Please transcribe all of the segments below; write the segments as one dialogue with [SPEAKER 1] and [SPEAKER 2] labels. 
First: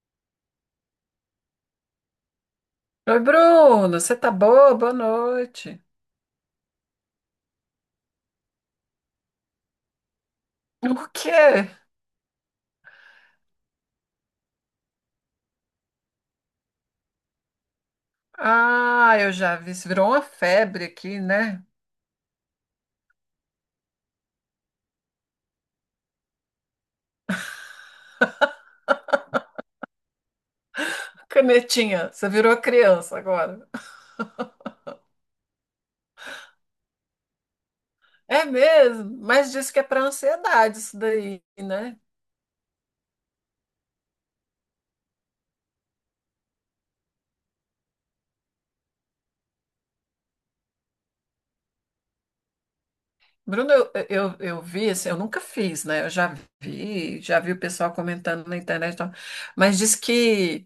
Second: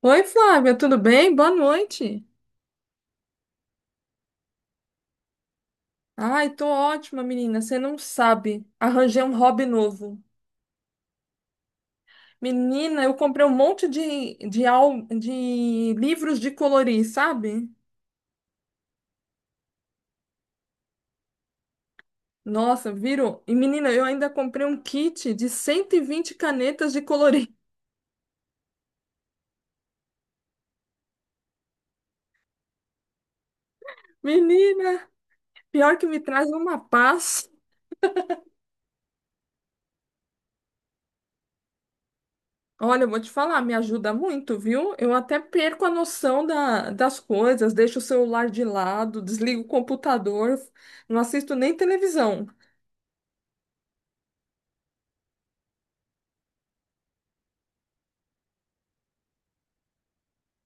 [SPEAKER 1] Oi, Flávia, tudo bem? Boa noite.
[SPEAKER 2] Oi, Bruno, você tá boa? Boa noite.
[SPEAKER 1] Ai, tô ótima, menina. Você não sabe. Arranjei um hobby novo.
[SPEAKER 2] O quê?
[SPEAKER 1] Menina, eu comprei um monte de livros de colorir, sabe?
[SPEAKER 2] Ah, eu já vi. Isso virou uma febre aqui, né?
[SPEAKER 1] Nossa, virou. E, menina, eu ainda comprei um kit de 120 canetas de colorir.
[SPEAKER 2] Canetinha, você virou criança agora.
[SPEAKER 1] Menina, pior que me traz uma paz.
[SPEAKER 2] É mesmo, mas disse que é para ansiedade isso daí, né?
[SPEAKER 1] Olha, eu vou te falar, me ajuda muito, viu? Eu até perco a noção da, das coisas, deixo o celular de lado, desligo o computador, não assisto nem televisão.
[SPEAKER 2] Bruno, eu vi, assim, eu nunca fiz, né? Eu já vi o pessoal comentando na internet, e tal. Mas diz que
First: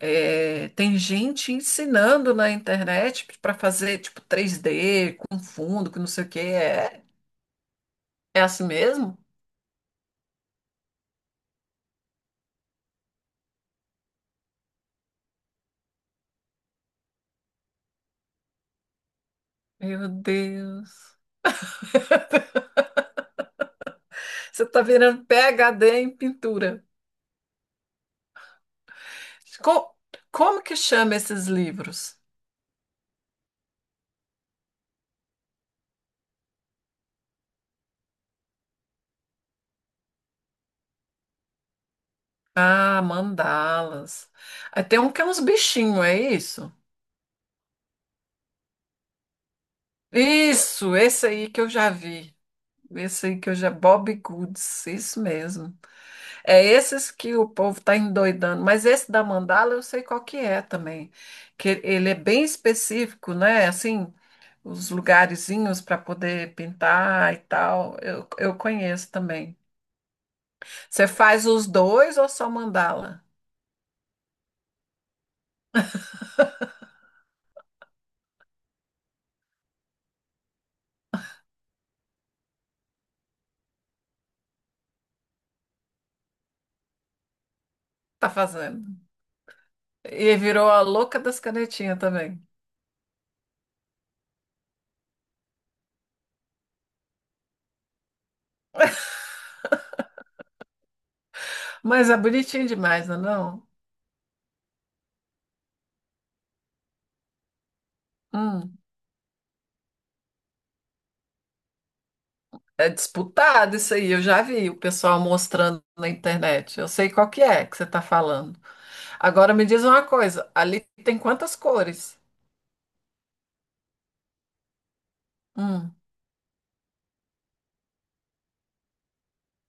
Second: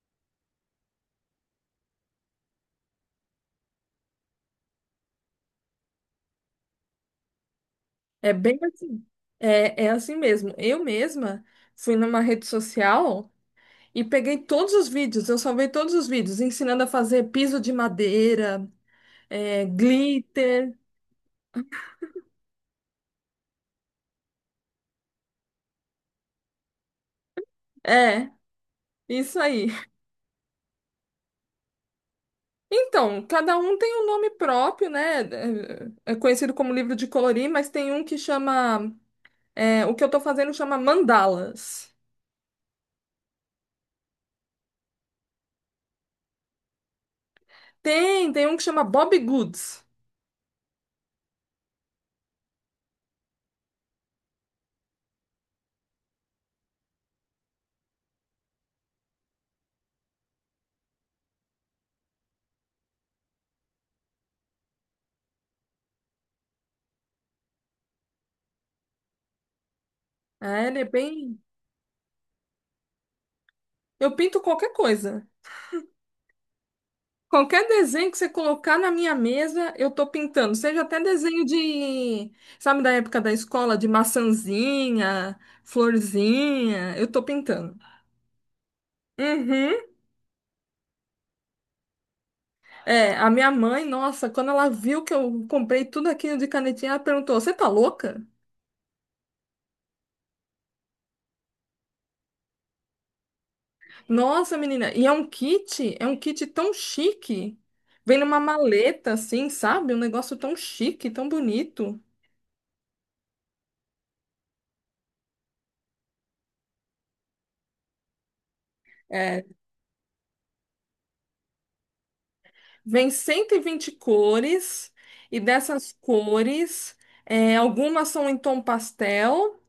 [SPEAKER 2] tem gente ensinando na internet para fazer tipo 3D com fundo, com não sei o quê. É,
[SPEAKER 1] É
[SPEAKER 2] é
[SPEAKER 1] bem
[SPEAKER 2] assim
[SPEAKER 1] assim.
[SPEAKER 2] mesmo?
[SPEAKER 1] É, é assim mesmo. Eu mesma fui numa rede social e peguei todos os vídeos, eu salvei todos os vídeos, ensinando a fazer piso de madeira, é,
[SPEAKER 2] Meu
[SPEAKER 1] glitter.
[SPEAKER 2] Deus. Você está virando PhD em pintura.
[SPEAKER 1] É, isso aí.
[SPEAKER 2] Co- Como que chama esses livros?
[SPEAKER 1] Então, cada um tem um nome próprio, né? É conhecido como livro de colorir, mas tem um que chama. É, o que eu tô fazendo chama mandalas.
[SPEAKER 2] Ah, mandalas. Aí tem um que é uns bichinhos, é isso?
[SPEAKER 1] Tem um que chama Bob Goods.
[SPEAKER 2] Isso, esse aí que eu já vi. Esse aí que eu já. Bob Goods, isso mesmo. É esses que o povo tá endoidando. Mas esse da mandala eu sei qual que é também. Que ele é bem específico, né? Assim, os lugarzinhos para poder pintar e tal. Eu conheço também.
[SPEAKER 1] É, ele é
[SPEAKER 2] Você
[SPEAKER 1] bem.
[SPEAKER 2] faz os dois ou só mandala?
[SPEAKER 1] Eu pinto qualquer coisa. Qualquer desenho que você colocar na minha mesa, eu tô pintando. Seja até desenho de, sabe, da época da escola, de maçãzinha, florzinha, eu tô pintando.
[SPEAKER 2] Tá fazendo.
[SPEAKER 1] Uhum.
[SPEAKER 2] E virou a louca das canetinhas também.
[SPEAKER 1] É, a minha mãe, nossa, quando ela viu que eu comprei tudo aquilo de canetinha, ela perguntou: Você tá louca?
[SPEAKER 2] Mas é bonitinho demais, não é não?
[SPEAKER 1] Nossa, menina, e é um kit tão chique. Vem numa
[SPEAKER 2] Hum,
[SPEAKER 1] maleta assim, sabe? Um negócio tão chique, tão bonito.
[SPEAKER 2] É disputado isso aí. Eu já vi o pessoal mostrando na internet. Eu sei qual que é que você tá falando.
[SPEAKER 1] É,
[SPEAKER 2] Agora me diz uma coisa. Ali tem quantas cores?
[SPEAKER 1] vem 120 cores, e dessas
[SPEAKER 2] Hum,
[SPEAKER 1] cores, é, algumas são em tom pastel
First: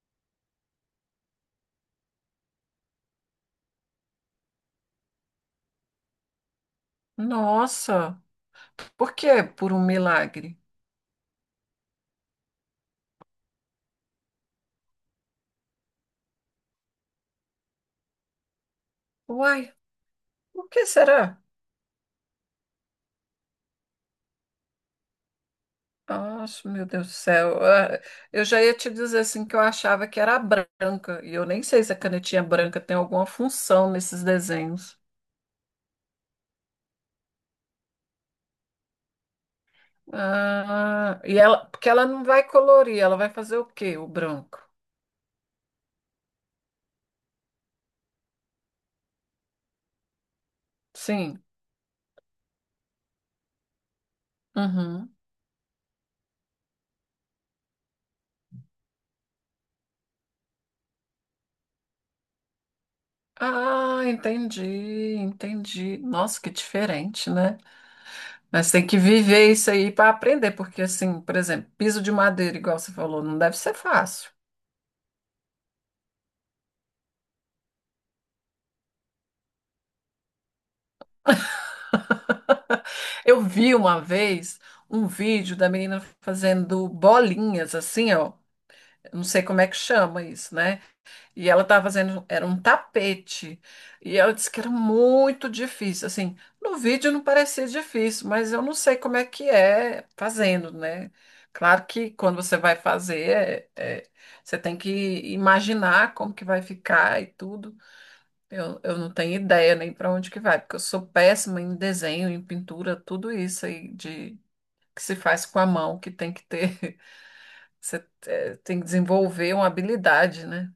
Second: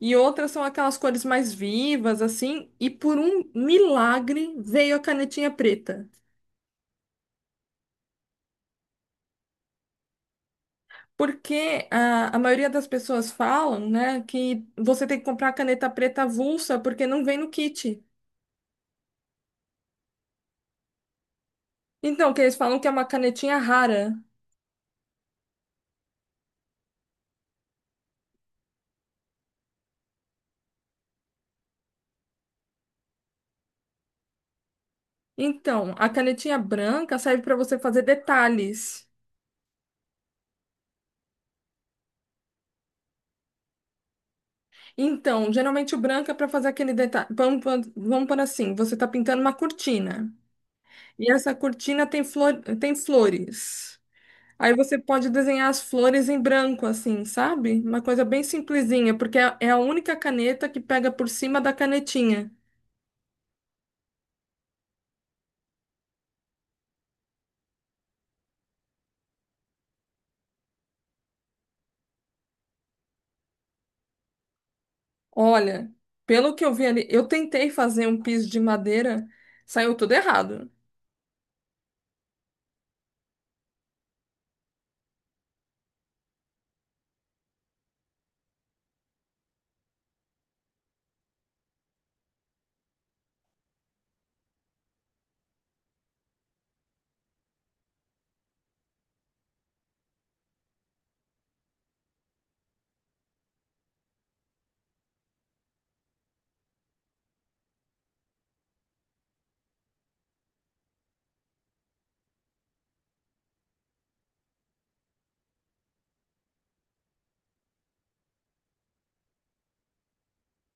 [SPEAKER 1] e outras são aquelas cores mais vivas, assim. E por um milagre veio a canetinha preta.
[SPEAKER 2] nossa. Por que por um milagre?
[SPEAKER 1] Porque a maioria das pessoas falam, né, que você tem que comprar a caneta preta avulsa porque não vem no kit.
[SPEAKER 2] Uai, por que será?
[SPEAKER 1] Então, que eles falam que é uma canetinha rara.
[SPEAKER 2] Nossa, meu Deus do céu. Ah, eu já ia te dizer assim que eu achava que era branca, e eu nem sei se a canetinha branca tem alguma função nesses desenhos.
[SPEAKER 1] Então, a canetinha branca serve para você fazer detalhes.
[SPEAKER 2] Ah, e ela, porque ela não vai colorir, ela vai fazer o quê? O branco.
[SPEAKER 1] Então, geralmente o branco é para fazer aquele detalhe. Vamos por assim, você está pintando uma cortina. E
[SPEAKER 2] Sim.
[SPEAKER 1] essa cortina tem flor, tem flores. Aí você
[SPEAKER 2] Uhum.
[SPEAKER 1] pode desenhar as flores em branco, assim, sabe? Uma coisa bem simplesinha, porque é a única caneta que pega por cima da canetinha.
[SPEAKER 2] Ah, entendi, entendi. Nossa, que diferente, né? Mas tem que viver isso aí para aprender, porque assim, por exemplo, piso de madeira, igual você falou, não deve ser fácil.
[SPEAKER 1] Olha, pelo que eu vi ali, eu tentei fazer um piso de madeira, saiu tudo errado.
[SPEAKER 2] Eu vi uma vez um vídeo da menina fazendo bolinhas assim, ó. Eu não sei como é que chama isso, né? E ela estava fazendo, era um tapete. E ela disse que era muito difícil. Assim, no vídeo não parecia difícil, mas eu não sei como é que é fazendo, né? Claro que quando você vai fazer, você tem que imaginar como que vai ficar e tudo. Eu não tenho ideia nem para onde que vai, porque eu sou péssima em desenho, em pintura, tudo isso aí de que se faz com a mão, que tem que ter, você tem que desenvolver uma habilidade, né?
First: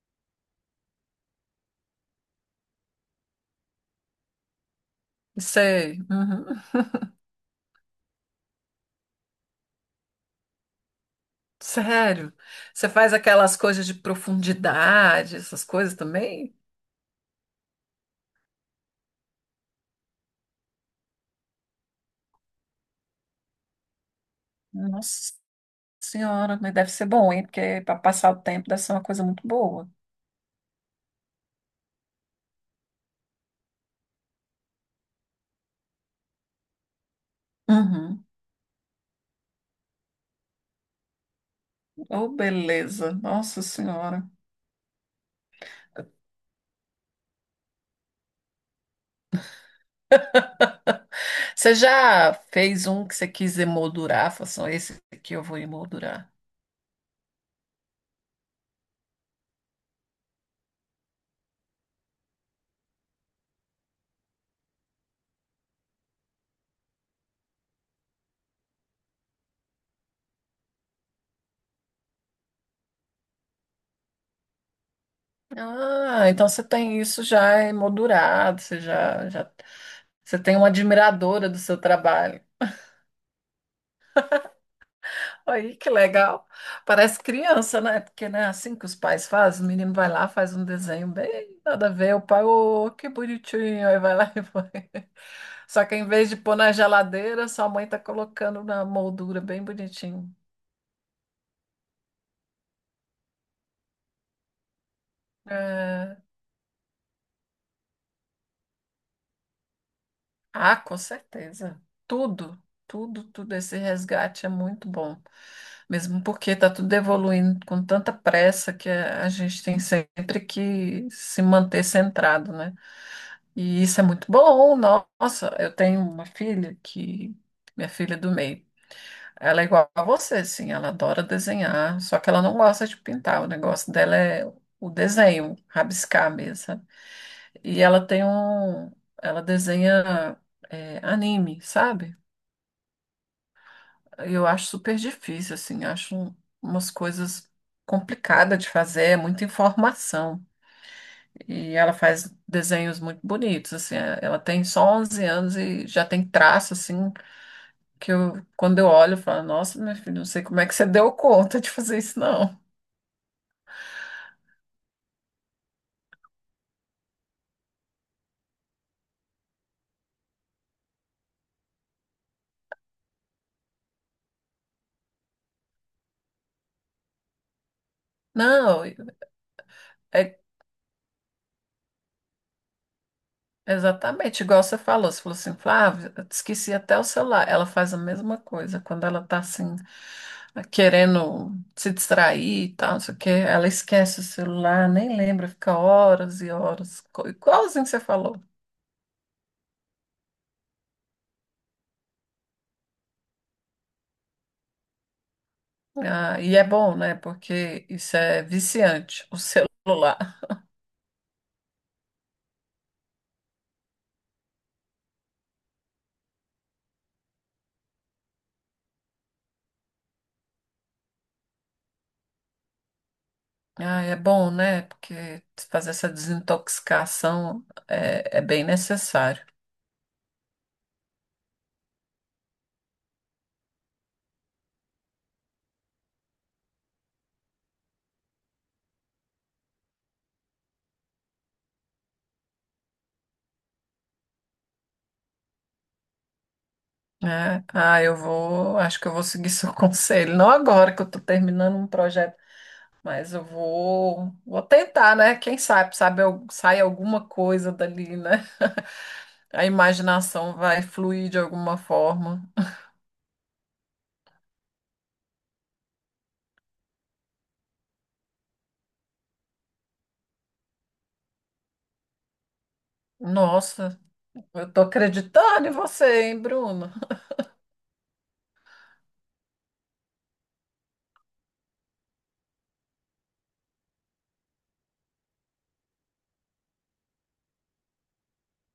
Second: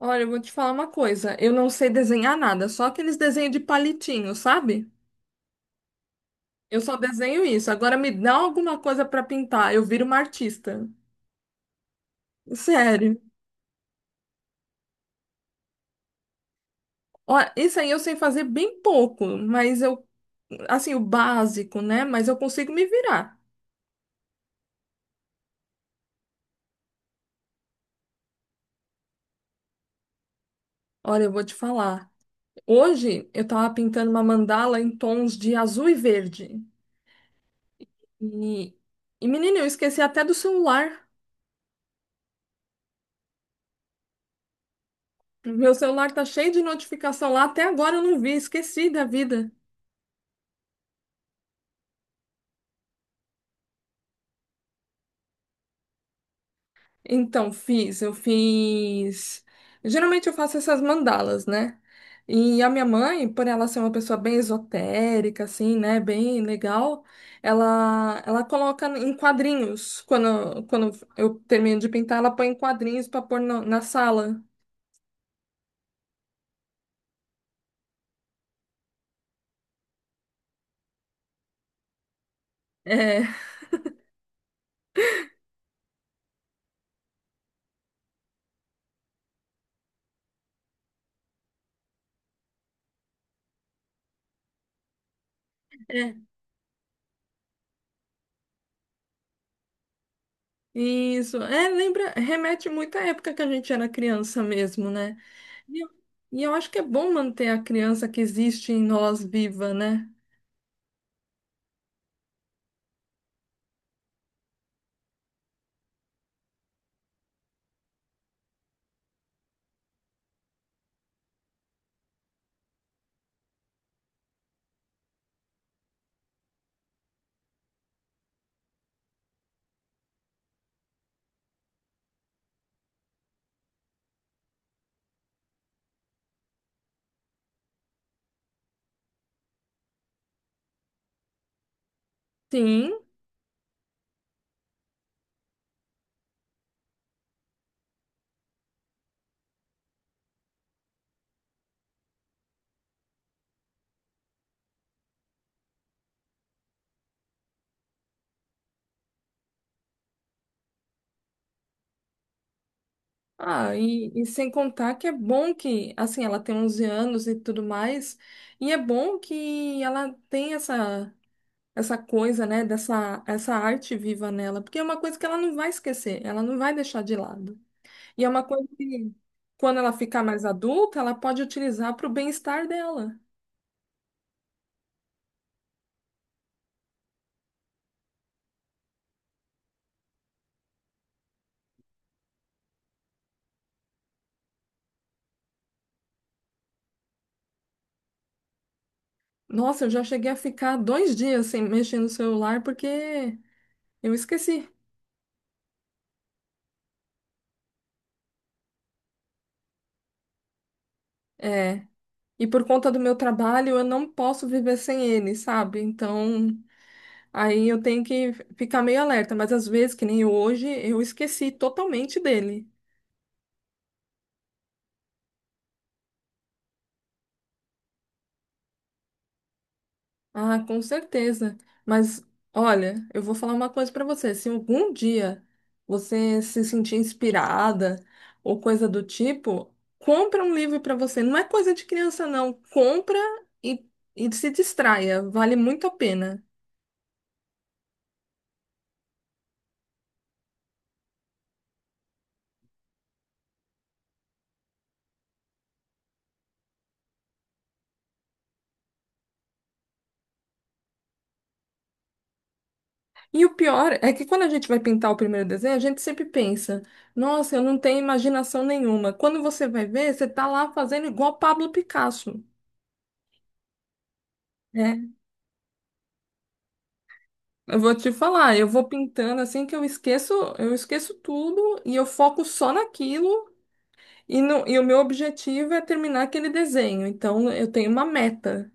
[SPEAKER 1] Olha, eu vou te falar uma coisa. Eu não sei desenhar nada, só aqueles desenhos de palitinho, sabe?
[SPEAKER 2] Sei, uhum.
[SPEAKER 1] Eu só desenho isso. Agora me dá alguma coisa para pintar, eu viro uma artista.
[SPEAKER 2] Sério. Você faz
[SPEAKER 1] Sério.
[SPEAKER 2] aquelas coisas de profundidade, essas coisas também?
[SPEAKER 1] Ó, isso aí eu sei fazer bem pouco, mas eu, assim, o básico, né? Mas eu consigo me virar.
[SPEAKER 2] Nossa senhora, mas deve ser bom, hein? Porque para passar o tempo deve ser uma coisa muito boa.
[SPEAKER 1] Olha, eu vou te falar. Hoje eu tava pintando uma mandala em tons de azul e verde.
[SPEAKER 2] Uhum.
[SPEAKER 1] E, e, menina, eu esqueci até do celular.
[SPEAKER 2] Oh, beleza. Nossa senhora.
[SPEAKER 1] Meu celular tá cheio de notificação lá, até agora eu não vi, esqueci da vida.
[SPEAKER 2] Você já fez um que você quis emoldurar? Falou assim, "Ó, esse aqui eu vou emoldurar."
[SPEAKER 1] Então, fiz, eu fiz. Geralmente eu faço essas mandalas, né? E a minha mãe, por ela ser uma pessoa bem esotérica, assim, né? Bem legal, ela coloca em quadrinhos. Quando eu termino de pintar, ela põe em quadrinhos para pôr no- na sala.
[SPEAKER 2] Ah, então você tem isso já emoldurado, você já, já você tem uma admiradora do seu trabalho.
[SPEAKER 1] É,
[SPEAKER 2] Aí, que legal. Parece criança, né? Porque não é assim que os pais fazem. O menino vai lá, faz um desenho bem nada a ver. O pai, ô, que bonitinho. Aí vai lá e põe. Só que em
[SPEAKER 1] é,
[SPEAKER 2] vez de pôr na geladeira, sua mãe tá colocando na moldura bem bonitinho.
[SPEAKER 1] isso. É, lembra, remete muito à época que a gente era criança mesmo, né? E eu,
[SPEAKER 2] É.
[SPEAKER 1] e eu acho que é bom manter a criança que existe em nós viva, né?
[SPEAKER 2] Ah, com certeza. Tudo, tudo, tudo. Esse resgate é muito bom. Mesmo porque está tudo evoluindo com tanta pressa que a gente tem sempre que se manter centrado, né? E isso é muito bom. Nossa, eu tenho uma filha que. Minha filha é do meio. Ela é igual a você, sim. Ela adora desenhar, só que ela não gosta de pintar. O negócio dela é o desenho, rabiscar mesmo. E ela tem um. Ela desenha anime, sabe?
[SPEAKER 1] Sim.
[SPEAKER 2] Eu acho super difícil, assim. Acho umas coisas complicadas de fazer, é muita informação. E ela faz desenhos muito bonitos, assim. Ela tem só 11 anos e já tem traço, assim, que eu, quando eu olho, eu falo: Nossa, meu filho, não sei como é que você deu conta de fazer isso, não.
[SPEAKER 1] Ah, e sem contar que é bom que, assim, ela tem 11 anos e tudo mais, e é bom que ela tem essa, coisa, né, dessa essa arte viva nela, porque é uma coisa que ela não vai esquecer, ela não vai deixar de lado. E é uma coisa
[SPEAKER 2] Não,
[SPEAKER 1] que, quando ela ficar
[SPEAKER 2] é
[SPEAKER 1] mais adulta, ela pode utilizar para o bem-estar dela.
[SPEAKER 2] Exatamente, igual você falou assim, Flávia, eu esqueci até o celular. Ela faz a mesma coisa quando ela tá assim, querendo se distrair e tal, não sei o quê, ela esquece o celular, nem lembra, fica horas e horas, igualzinho que você falou.
[SPEAKER 1] Nossa, eu já cheguei a ficar 2 dias sem mexer no celular porque eu esqueci.
[SPEAKER 2] Ah, e é bom, né? Porque isso é viciante, o celular.
[SPEAKER 1] É. E por conta do meu trabalho, eu não posso viver sem ele, sabe? Então. Aí eu tenho que ficar meio alerta, mas às vezes, que nem hoje, eu esqueci totalmente dele.
[SPEAKER 2] Ah, é bom, né? Porque fazer essa desintoxicação é bem necessário.
[SPEAKER 1] Ah, com certeza. Mas olha, eu vou falar uma coisa para você. Se algum dia você se sentir inspirada ou coisa do tipo, compra um livro para você. Não é coisa de criança, não. Compra e, e se distraia. Vale muito a pena.
[SPEAKER 2] É, ah, acho que eu vou seguir seu conselho. Não agora que eu estou terminando um projeto, mas eu vou tentar, né? Quem sabe, sabe, sai alguma coisa dali, né? A imaginação vai fluir de alguma forma.
[SPEAKER 1] E o pior é que quando a gente vai pintar o primeiro desenho, a gente sempre pensa, nossa, eu não tenho imaginação nenhuma. Quando você vai ver, você tá lá fazendo igual Pablo Picasso.
[SPEAKER 2] Nossa, eu tô
[SPEAKER 1] Né?
[SPEAKER 2] acreditando em você, hein, Bruno?
[SPEAKER 1] Eu vou te falar, eu vou pintando assim que eu esqueço tudo e eu foco só naquilo e, no, e o meu objetivo é terminar aquele desenho. Então eu tenho uma meta.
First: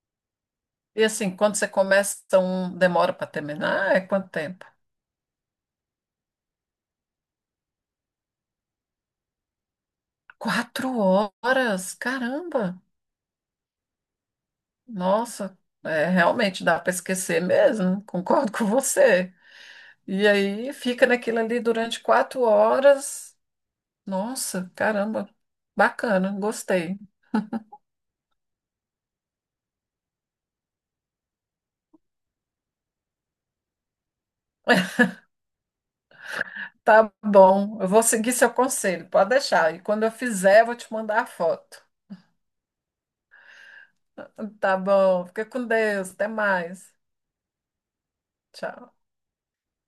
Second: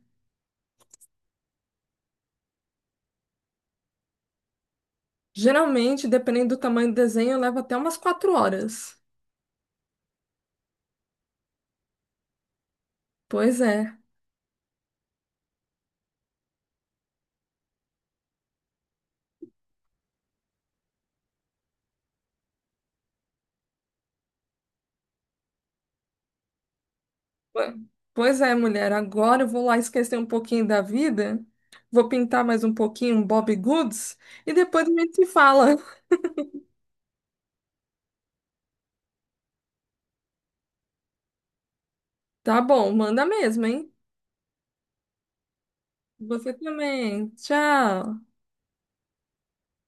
[SPEAKER 2] E assim, quando você começa, demora para terminar? É quanto tempo?
[SPEAKER 1] Geralmente, dependendo do tamanho do desenho, eu levo até umas 4 horas.
[SPEAKER 2] 4 horas, caramba!
[SPEAKER 1] Pois é.
[SPEAKER 2] Nossa, realmente dá para esquecer mesmo. Concordo com você. E aí fica naquilo ali durante 4 horas. Nossa, caramba, bacana, gostei.
[SPEAKER 1] Pois é, mulher, agora eu vou lá esquecer um pouquinho da vida, vou pintar mais um pouquinho um Bob Goods e depois a gente se fala.
[SPEAKER 2] Tá bom, eu vou seguir seu conselho, pode deixar. E quando eu fizer, eu vou te mandar a foto.
[SPEAKER 1] Tá bom, manda mesmo, hein?
[SPEAKER 2] Tá bom, fica com Deus, até
[SPEAKER 1] Você
[SPEAKER 2] mais.
[SPEAKER 1] também. Tchau.
[SPEAKER 2] Tchau.